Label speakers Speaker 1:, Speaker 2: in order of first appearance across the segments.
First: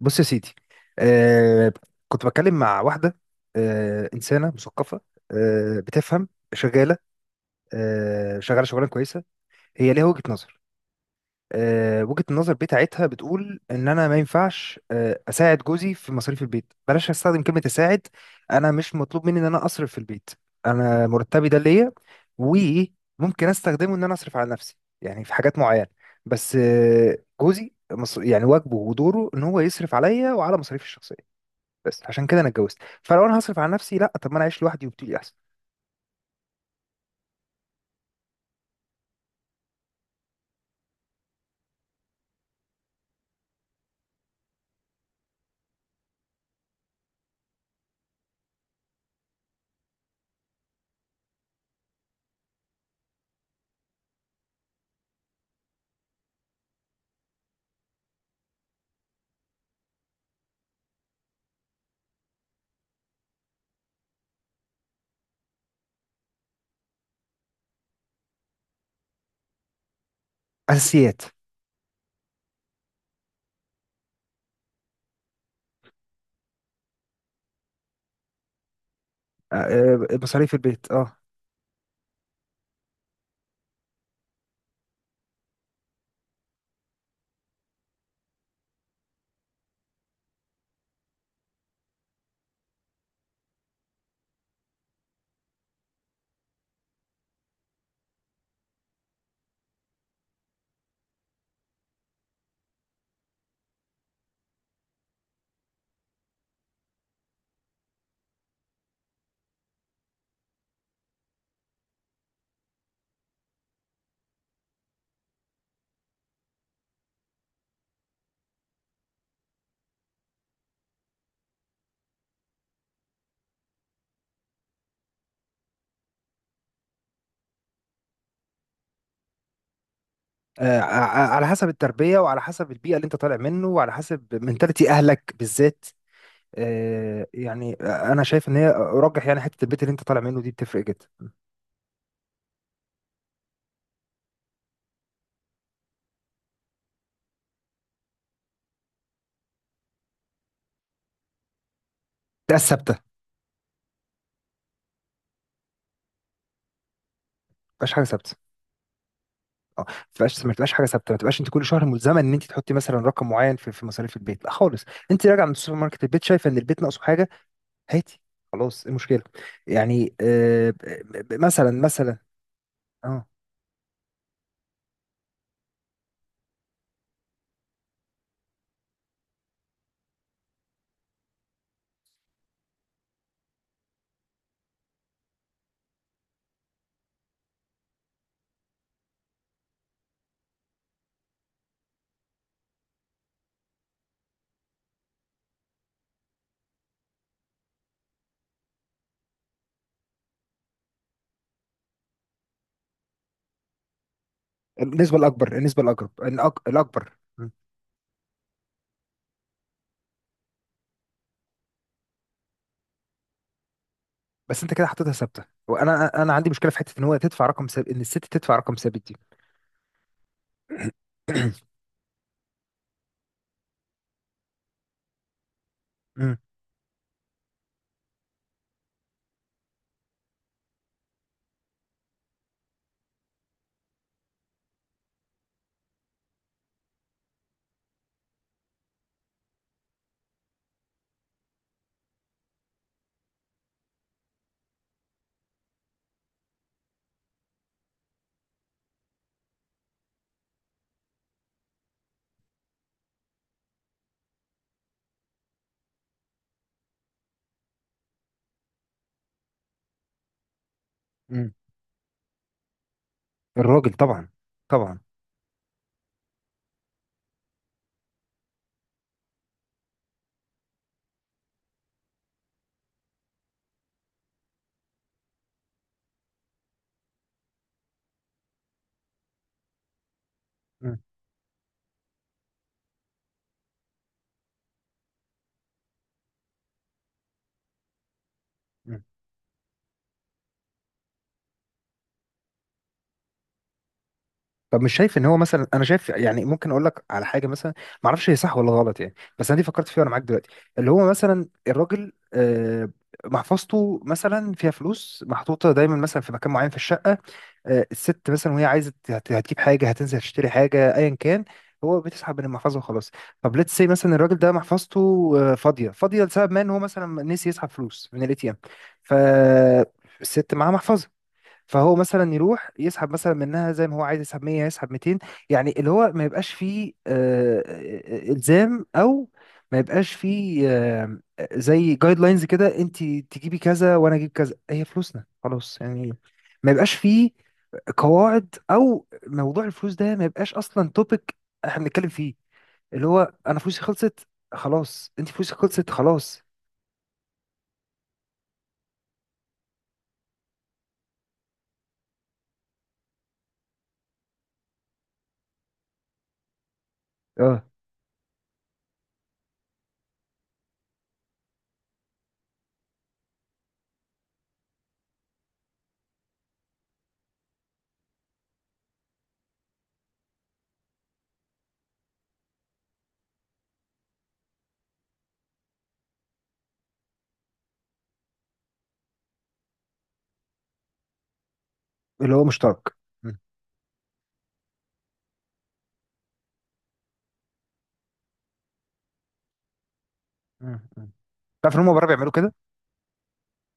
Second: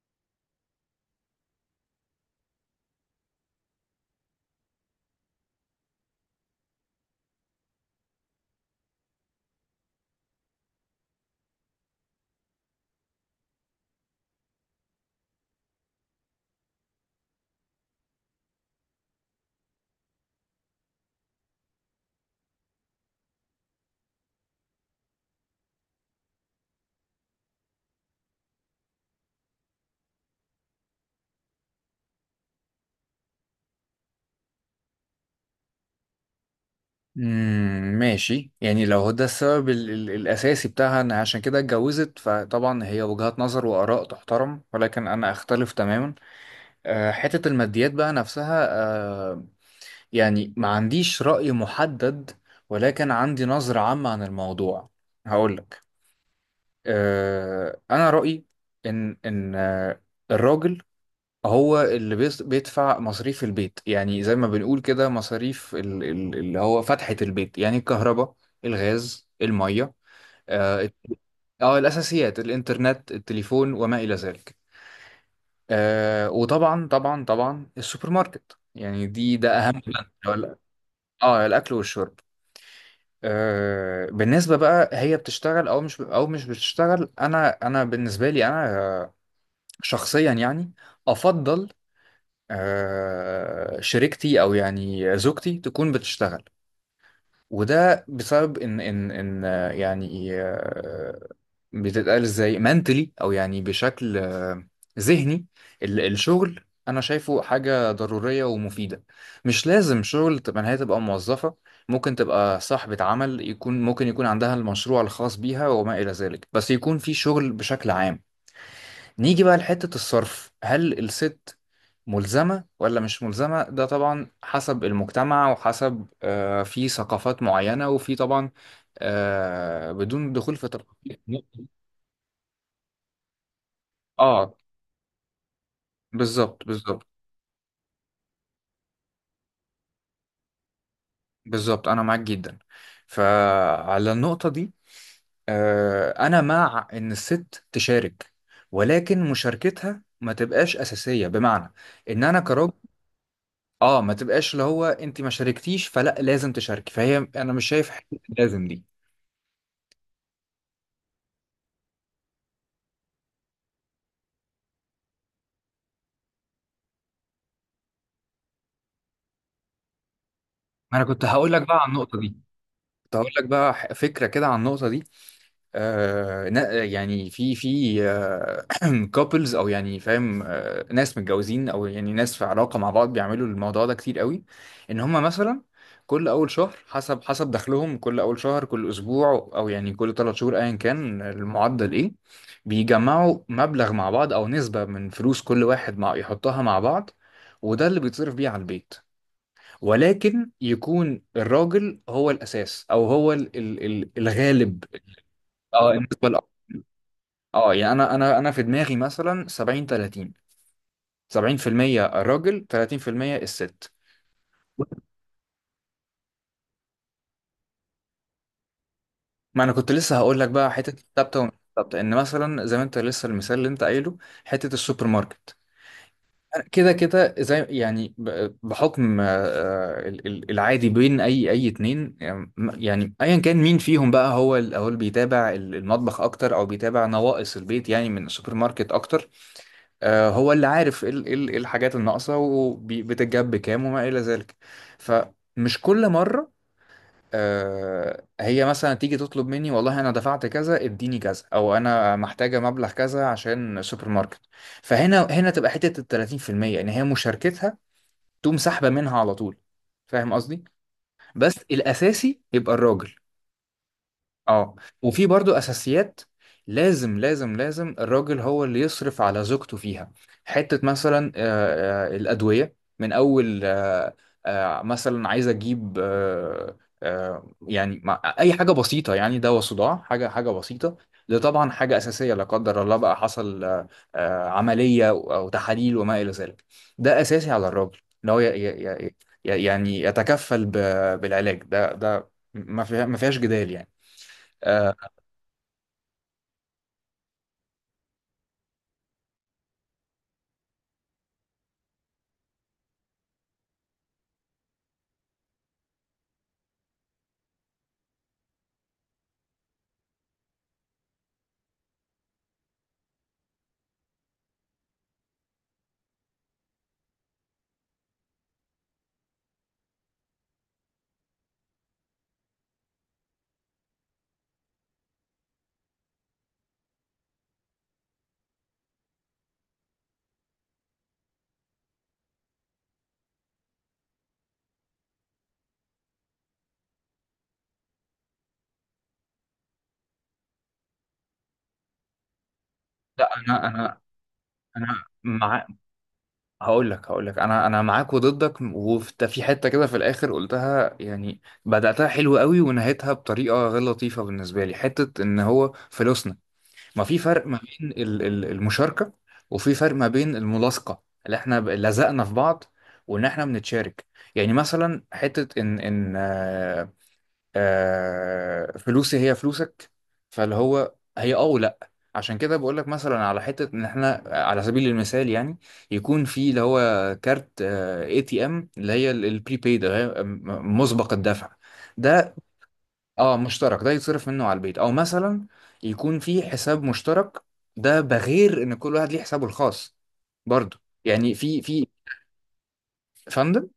Speaker 1: بص يا سيدي. آه كنت بتكلم مع واحدة، إنسانة مثقفة بتفهم، شغالة شغالة شغلانة كويسة. هي ليها وجهة نظر، وجهة النظر بتاعتها بتقول إن أنا ما ينفعش أساعد جوزي في مصاريف البيت. بلاش أستخدم كلمة أساعد. أنا مش مطلوب مني إن أنا أصرف في البيت. أنا مرتبي ده ليا، وممكن أستخدمه إن أنا أصرف على نفسي، يعني في حاجات معينة. بس جوزي يعني واجبه ودوره إن هو يصرف عليا وعلى مصاريفي الشخصية. بس عشان كده انا اتجوزت. فلو انا هصرف على نفسي، لا، طب ما انا اعيش لوحدي وبتقولي احسن.
Speaker 2: ماشي، يعني لو هو ده السبب ال ال الأساسي بتاعها إن عشان كده اتجوزت، فطبعا هي وجهات نظر وآراء تحترم، ولكن أنا أختلف تماما. حتة الماديات بقى نفسها. أه يعني ما عنديش رأي محدد، ولكن عندي نظرة عامة عن الموضوع. هقولك. أنا رأيي إن الراجل هو اللي بيدفع مصاريف البيت، يعني زي ما بنقول كده مصاريف اللي هو فتحة البيت، يعني الكهرباء الغاز المية اه الت-
Speaker 1: اساسيات.
Speaker 2: الأساسيات الإنترنت التليفون وما إلى ذلك. وطبعا طبعا طبعا السوبر ماركت، يعني ده أهم
Speaker 1: آه،
Speaker 2: بند
Speaker 1: مصاريف
Speaker 2: ولا-
Speaker 1: البيت اه.
Speaker 2: اه الأكل والشرب. بالنسبة بقى هي بتشتغل أو مش أو مش بتشتغل، أنا بالنسبة لي أنا آه، شخصيا يعني أفضل شريكتي او يعني زوجتي تكون بتشتغل. وده بسبب ان يعني بتتقال ازاي منتلي او يعني بشكل ذهني. الشغل انا شايفه حاجة ضرورية ومفيدة. مش لازم شغل تبقى إن هي تبقى موظفة. ممكن تبقى صاحبة عمل، يكون ممكن يكون عندها المشروع الخاص بيها وما إلى ذلك، بس يكون في شغل بشكل عام. نيجي بقى لحتة الصرف، هل الست ملزمة ولا مش ملزمة؟ ده طبعا حسب المجتمع وحسب في ثقافات معينة وفي طبعا بدون دخول في تفاصيل.
Speaker 1: على حسب التربيه، وعلى حسب البيئه اللي انت طالع منه، وعلى حسب
Speaker 2: اه،
Speaker 1: منتاليتي اهلك بالذات.
Speaker 2: بالظبط بالظبط
Speaker 1: يعني انا شايف ان هي ارجح، يعني حته البيت اللي انت طالع منه دي بتفرق جدا.
Speaker 2: بالظبط، انا معاك جدا. فعلى النقطة دي انا مع ان الست تشارك، ولكن مشاركتها ما تبقاش اساسية، بمعنى ان انا
Speaker 1: ده
Speaker 2: كراجل
Speaker 1: ثابته، ما
Speaker 2: اه ما تبقاش اللي هو انت ما شاركتيش فلا لازم تشاركي، فهي انا مش شايف
Speaker 1: تبقاش حاجه
Speaker 2: حته
Speaker 1: ثابته.
Speaker 2: لازم دي.
Speaker 1: اه ما تبقاش حاجه ثابته، ما تبقاش انت كل شهر ملزمه ان انت تحطي مثلا رقم معين في مصاريف البيت، لا خالص. انت راجع من السوبر ماركت، البيت شايفه ان البيت ناقصه حاجه، هاتي. خلاص ايه المشكله؟ يعني
Speaker 2: ما انا كنت هقول لك
Speaker 1: مثلا
Speaker 2: بقى عن
Speaker 1: مثلا
Speaker 2: النقطه دي. كنت
Speaker 1: اه
Speaker 2: هقول لك بقى فكره كده عن النقطه دي. يعني في كابلز او يعني فاهم، ناس متجوزين او يعني ناس في علاقه مع بعض بيعملوا الموضوع ده كتير قوي. ان هم مثلا كل اول شهر حسب دخلهم، كل اول شهر كل اسبوع او يعني كل ثلاث شهور ايا كان المعدل ايه، بيجمعوا مبلغ مع بعض او نسبه من فلوس كل واحد مع يحطها مع بعض، وده اللي بيتصرف بيه على البيت. ولكن يكون الراجل هو الاساس او هو الغالب.
Speaker 1: النسبه الاكبر، النسبه
Speaker 2: اه،
Speaker 1: الاقرب،
Speaker 2: النسبه،
Speaker 1: الاكبر. مم.
Speaker 2: اه يعني انا في دماغي مثلا 70 30. 70% الراجل، 30% الست.
Speaker 1: بس انت كده حطيتها ثابته، وانا عندي مشكله في حته ان هو تدفع رقم ثابت، ان الست تدفع رقم ثابت دي.
Speaker 2: ما انا كنت لسه هقول لك بقى حته الثابته ومش الثابته، ان مثلا زي ما انت لسه المثال اللي انت قايله حته السوبر ماركت.
Speaker 1: مم.
Speaker 2: كده كده زي يعني بحكم العادي بين اي اتنين، يعني ايا كان مين فيهم بقى هو اللي بيتابع المطبخ اكتر او بيتابع نواقص البيت يعني من السوبر ماركت اكتر. هو اللي عارف ايه ال- إيه ال- إيه الحاجات الناقصة وبتتجاب بكام وما إلى ذلك. فمش كل مرة هي مثلا تيجي تطلب مني والله أنا دفعت كذا اديني كذا، أو أنا محتاجة مبلغ كذا عشان سوبر ماركت. هنا تبقى حتة ال 30%، إن هي مشاركتها تقوم سحبة منها على طول. فاهم قصدي؟
Speaker 1: مم.
Speaker 2: بس الأساسي يبقى الراجل.
Speaker 1: الراجل طبعا.
Speaker 2: اه،
Speaker 1: طبعا.
Speaker 2: وفي برضو اساسيات لازم لازم لازم الراجل هو اللي يصرف على زوجته فيها. حتة مثلا الأدوية، من أول مثلا عايز أجيب أي حاجة بسيطة، يعني دواء صداع، حاجة حاجة بسيطة.
Speaker 1: مم.
Speaker 2: ده طبعا حاجة أساسية. لا قدر الله بقى حصل عملية أو تحاليل وما إلى ذلك، ده أساسي على الراجل إن هو
Speaker 1: مم.
Speaker 2: يعني يتكفل بالعلاج ده ما فيهاش جدال يعني. آه،
Speaker 1: فمش شايف ان هو مثلا، انا شايف يعني ممكن اقول لك على حاجه مثلا، ما اعرفش هي صح ولا غلط، يعني بس انا دي فكرت فيها وانا معاك دلوقتي. اللي هو مثلا الراجل محفظته مثلا فيها فلوس محطوطه دايما مثلا في مكان معين في الشقه. الست مثلا وهي عايزه هتجيب حاجه، هتنزل تشتري حاجه ايا كان، هو بتسحب من المحفظه وخلاص. طب ليتس سي مثلا الراجل ده محفظته فاضيه، فاضيه لسبب ما ان هو مثلا نسي يسحب فلوس من الاي تي ام. فالست معاها محفظه، فهو مثلا يروح يسحب مثلا منها، زي ما هو عايز يسحب 100 يسحب 200. يعني اللي هو ما يبقاش فيه الزام او ما يبقاش فيه زي جايد لاينز كده، انت تجيبي كذا وانا اجيب كذا، هي فلوسنا خلاص يعني. ما يبقاش فيه قواعد، او موضوع الفلوس ده ما يبقاش اصلا توبيك احنا بنتكلم فيه. اللي
Speaker 2: لا،
Speaker 1: هو انا
Speaker 2: انا
Speaker 1: فلوسي
Speaker 2: انا
Speaker 1: خلصت،
Speaker 2: انا
Speaker 1: خلاص انت فلوسك
Speaker 2: مع
Speaker 1: خلصت، خلاص.
Speaker 2: هقول لك انا معاك وضدك، وفي في حته كده في الاخر قلتها، يعني بداتها حلو قوي ونهيتها بطريقه غير لطيفه بالنسبه لي، حته ان هو فلوسنا. ما في فرق ما
Speaker 1: اه
Speaker 2: بين المشاركه وفي فرق ما بين الملاصقه اللي احنا لزقنا في بعض وان احنا بنتشارك. يعني مثلا حته ان فلوسي هي فلوسك. فاللي هو هي اه ولا عشان كده بقول لك مثلا على حته ان احنا على سبيل المثال يعني يكون في اللي هو كارت اي تي ام، اللي هي البريبيد، اللي هي مسبق الدفع ده.
Speaker 1: اللي هو مشترك.
Speaker 2: اه،
Speaker 1: مم.
Speaker 2: مشترك، ده يتصرف منه على البيت او مثلا يكون في حساب مشترك، ده بغير ان كل واحد ليه حسابه الخاص برضه،
Speaker 1: مم. مم.
Speaker 2: يعني في
Speaker 1: تعرف ان
Speaker 2: في
Speaker 1: هم بره بيعملوا كده؟
Speaker 2: فندم.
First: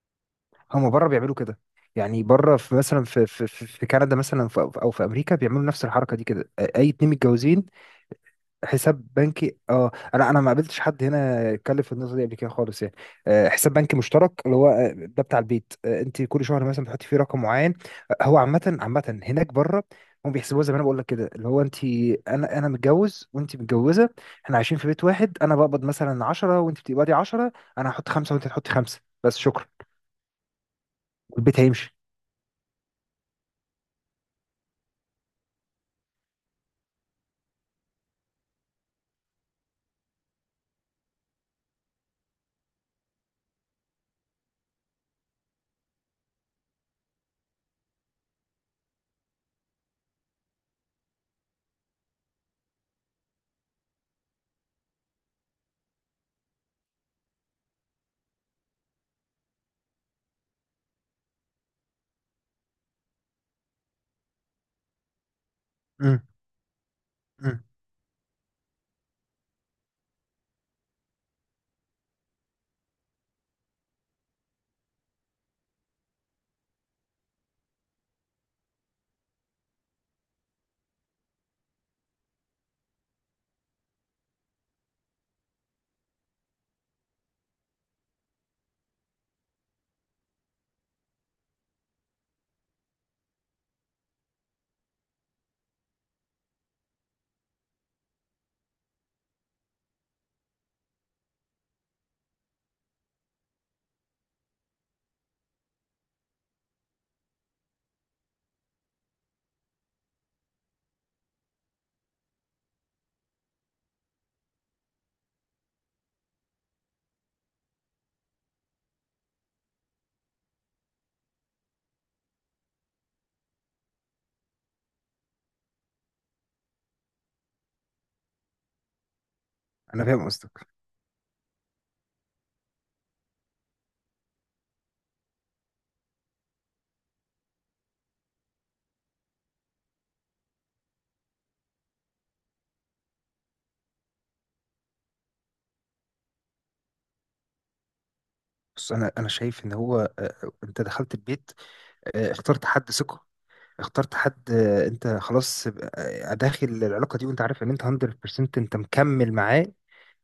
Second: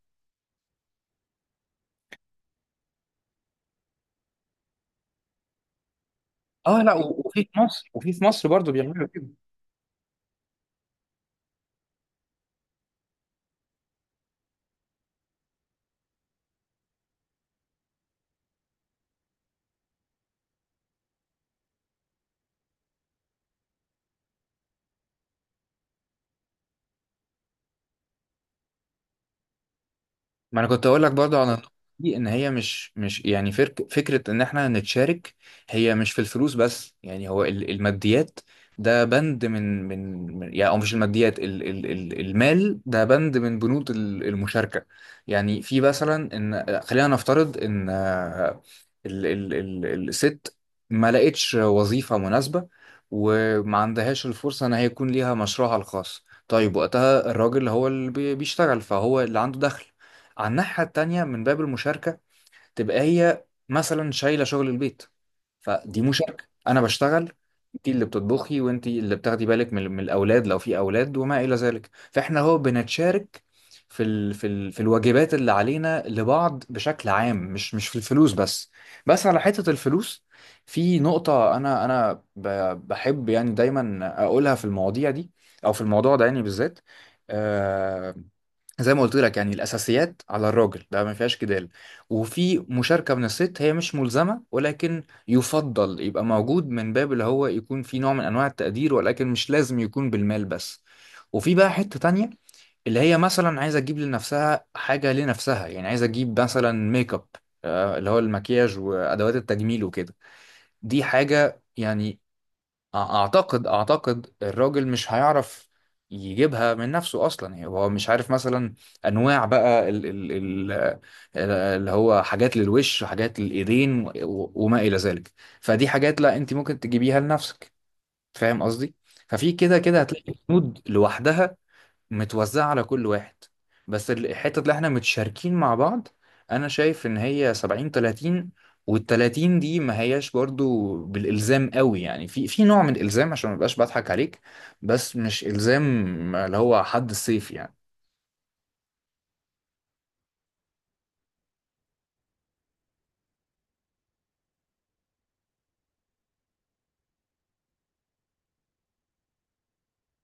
Speaker 1: هم بره بيعملوا كده، يعني بره في مثلا في كندا مثلا، او في امريكا بيعملوا نفس الحركه دي كده،
Speaker 2: اه،
Speaker 1: اي
Speaker 2: لا
Speaker 1: اتنين
Speaker 2: وفي
Speaker 1: متجوزين.
Speaker 2: مصر، وفي مصر برضه
Speaker 1: حساب
Speaker 2: بيعملوا كده.
Speaker 1: بنكي. اه انا ما قابلتش حد هنا اتكلم في النقطه دي قبل كده خالص يعني. حساب بنكي مشترك، اللي هو ده بتاع البيت، انت كل شهر مثلا بتحطي فيه رقم معين. هو عامه عامه هناك بره، هم بيحسبوها زي ما انا بقول لك كده، اللي هو انت. انا متجوز وانت متجوزه، احنا عايشين في بيت واحد، انا بقبض مثلا 10 وانت بتقبضي 10، انا هحط خمسه وانت تحطي خمسه بس، شكرا
Speaker 2: ما انا كنت اقول لك برضو على
Speaker 1: والبيت
Speaker 2: النقطة
Speaker 1: هيمشي.
Speaker 2: دي، ان هي مش يعني فرك فكره ان احنا نتشارك. هي مش في الفلوس بس، يعني هو الماديات ده بند من يعني او مش الماديات، ال ال ال المال ده بند من بنود المشاركه. يعني في مثلا ان خلينا نفترض ان ال ال ال الست ما لقتش وظيفه مناسبه وما عندهاش الفرصه ان هي يكون ليها مشروعها الخاص. طيب وقتها الراجل هو اللي بيشتغل، فهو اللي عنده دخل. على الناحية التانية، من باب المشاركة تبقى هي مثلا شايلة شغل البيت. فدي
Speaker 1: إمم.
Speaker 2: مشاركة. أنا بشتغل،
Speaker 1: مم.
Speaker 2: أنت اللي بتطبخي وأنت اللي بتاخدي بالك من الأولاد لو في أولاد وما إلى ذلك، فإحنا هو بنتشارك في في الواجبات اللي علينا لبعض بشكل عام، مش في الفلوس بس. بس على حتة الفلوس في نقطة أنا بحب يعني دايما أقولها في المواضيع دي أو في الموضوع ده يعني بالذات. آه، زي ما قلت لك، يعني الاساسيات على الراجل ده ما فيهاش جدال. وفي مشاركه من الست، هي مش ملزمه، ولكن يفضل يبقى موجود من باب اللي هو يكون في نوع من انواع التقدير، ولكن مش لازم يكون بالمال بس. وفي بقى حته تانية، اللي هي مثلا عايزه تجيب لنفسها حاجه لنفسها، يعني عايزه تجيب مثلا ميك اب، اللي هو المكياج وادوات التجميل وكده. دي حاجه يعني اعتقد الراجل مش هيعرف يجيبها من نفسه اصلا، يعني هو مش عارف مثلا انواع بقى اللي هو حاجات للوش وحاجات للايدين وما الى ذلك. فدي حاجات لا انت ممكن تجيبيها لنفسك. فاهم قصدي؟ ففي كده كده
Speaker 1: انا فاهم
Speaker 2: هتلاقي
Speaker 1: قصدك.
Speaker 2: الكنود لوحدها متوزعة على كل واحد. بس الحتة اللي احنا متشاركين مع بعض انا شايف ان هي 70 30. وال30 دي ما هياش برضو بالالزام قوي، يعني في نوع من الالزام عشان ما ابقاش بضحك عليك، بس مش الزام اللي هو حد السيف يعني.
Speaker 1: بص انا شايف ان هو، انت دخلت البيت، اخترت حد ثقه، اخترت حد، انت خلاص داخل العلاقه دي، وانت عارف ان انت 100% انت مكمل معاه.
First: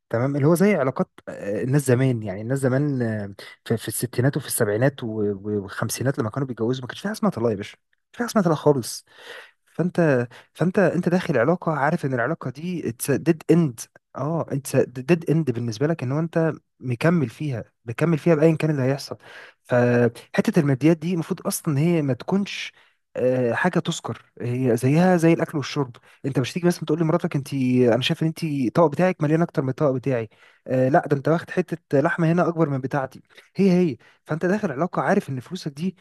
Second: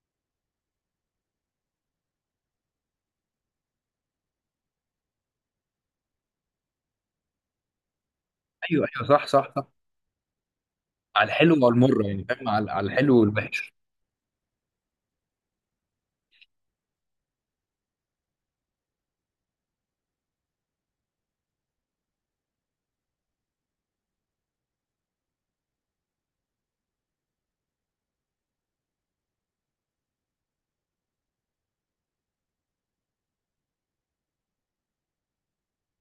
Speaker 1: تمام، اللي هو زي علاقات الناس زمان، يعني الناس زمان في الستينات وفي السبعينات والخمسينات، لما كانوا بيتجوزوا ما كانش في حاجه اسمها طلاق يا باشا، ما كانش في حاجه اسمها طلاق
Speaker 2: ايوه
Speaker 1: خالص.
Speaker 2: ايوه، صح صح صح.
Speaker 1: فانت فانت انت
Speaker 2: على
Speaker 1: داخل
Speaker 2: الحلو
Speaker 1: علاقه،
Speaker 2: وعلى المر،
Speaker 1: عارف ان
Speaker 2: يعني فاهم،
Speaker 1: العلاقه
Speaker 2: على
Speaker 1: دي
Speaker 2: على
Speaker 1: it's a
Speaker 2: الحلو
Speaker 1: dead end.
Speaker 2: والوحش.
Speaker 1: اه it's a dead end بالنسبه لك، ان هو انت مكمل فيها، مكمل فيها بايا كان اللي هيحصل. فحته الماديات دي المفروض اصلا إن هي ما تكونش حاجه تذكر، هي زيها زي الاكل والشرب. انت مش تيجي مثلا تقول لمراتك: انت انا شايف ان انت الطبق بتاعك مليان اكتر من الطبق بتاعي. آه لا، ده انت واخد حته لحمه هنا اكبر من بتاعتي، هي هي. فانت داخل علاقه عارف ان فلوسك دي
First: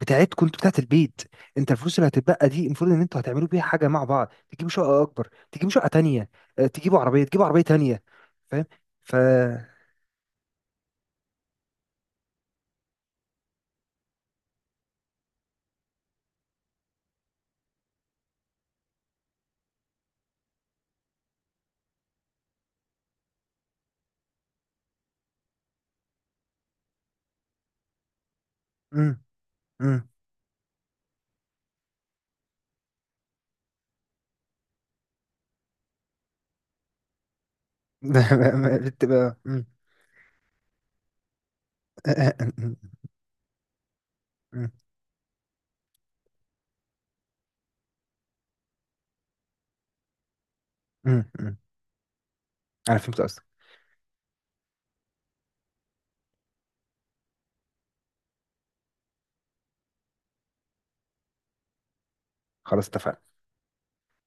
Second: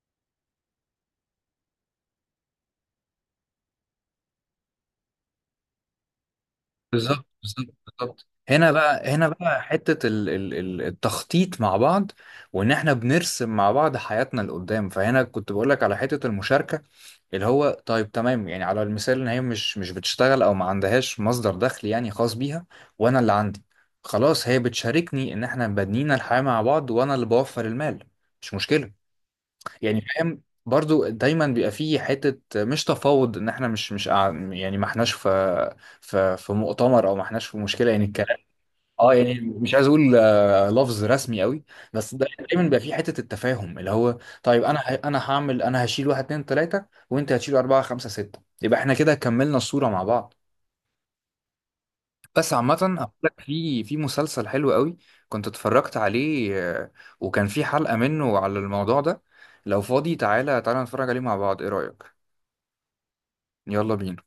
Speaker 1: بتاعتكم انتوا، بتاعت البيت. انت الفلوس اللي هتتبقى دي المفروض ان انتوا هتعملوا بيها حاجه مع بعض، تجيبوا شقه اكبر، تجيبوا شقه تانية. اه، تجيبوا عربيه،
Speaker 2: بالظبط
Speaker 1: تجيبوا عربيه
Speaker 2: بالظبط
Speaker 1: تانية.
Speaker 2: بالظبط.
Speaker 1: فاهم؟
Speaker 2: هنا بقى،
Speaker 1: ف
Speaker 2: هنا بقى حتة التخطيط مع بعض، وان احنا بنرسم مع بعض حياتنا لقدام. فهنا كنت بقول لك على حتة المشاركة اللي هو طيب تمام، يعني على المثال ان هي مش بتشتغل او ما عندهاش مصدر دخل يعني خاص بيها، وانا اللي عندي. خلاص، هي بتشاركني ان احنا بنينا الحياة مع بعض وانا اللي بوفر المال، مش مشكلة.
Speaker 1: امم.
Speaker 2: يعني
Speaker 1: امم.
Speaker 2: فاهم، برضو دايما بيبقى فيه حتة مش تفاوض، ان احنا مش مش قاع- يعني ما احناش في في مؤتمر او ما احناش في مشكلة يعني الكلام. اه،
Speaker 1: بتبقى
Speaker 2: يعني
Speaker 1: امم.
Speaker 2: مش عايز اقول لفظ رسمي قوي، بس ده دايما بيبقى في حته التفاهم اللي هو طيب.
Speaker 1: امم.
Speaker 2: انا هعمل، انا هشيل واحد اتنين تلاته وانت هتشيل اربعه خمسه سته، يبقى احنا كده كملنا الصوره مع بعض.
Speaker 1: امم. امم.
Speaker 2: بس عامه،
Speaker 1: انا
Speaker 2: هقول
Speaker 1: فهمت
Speaker 2: لك
Speaker 1: قصدك.
Speaker 2: في مسلسل حلو قوي كنت اتفرجت عليه، وكان في حلقه منه على الموضوع ده. لو فاضي تعالى تعالى نتفرج عليه مع بعض، ايه رايك؟
Speaker 1: خلاص اتفقنا.
Speaker 2: يلا بينا.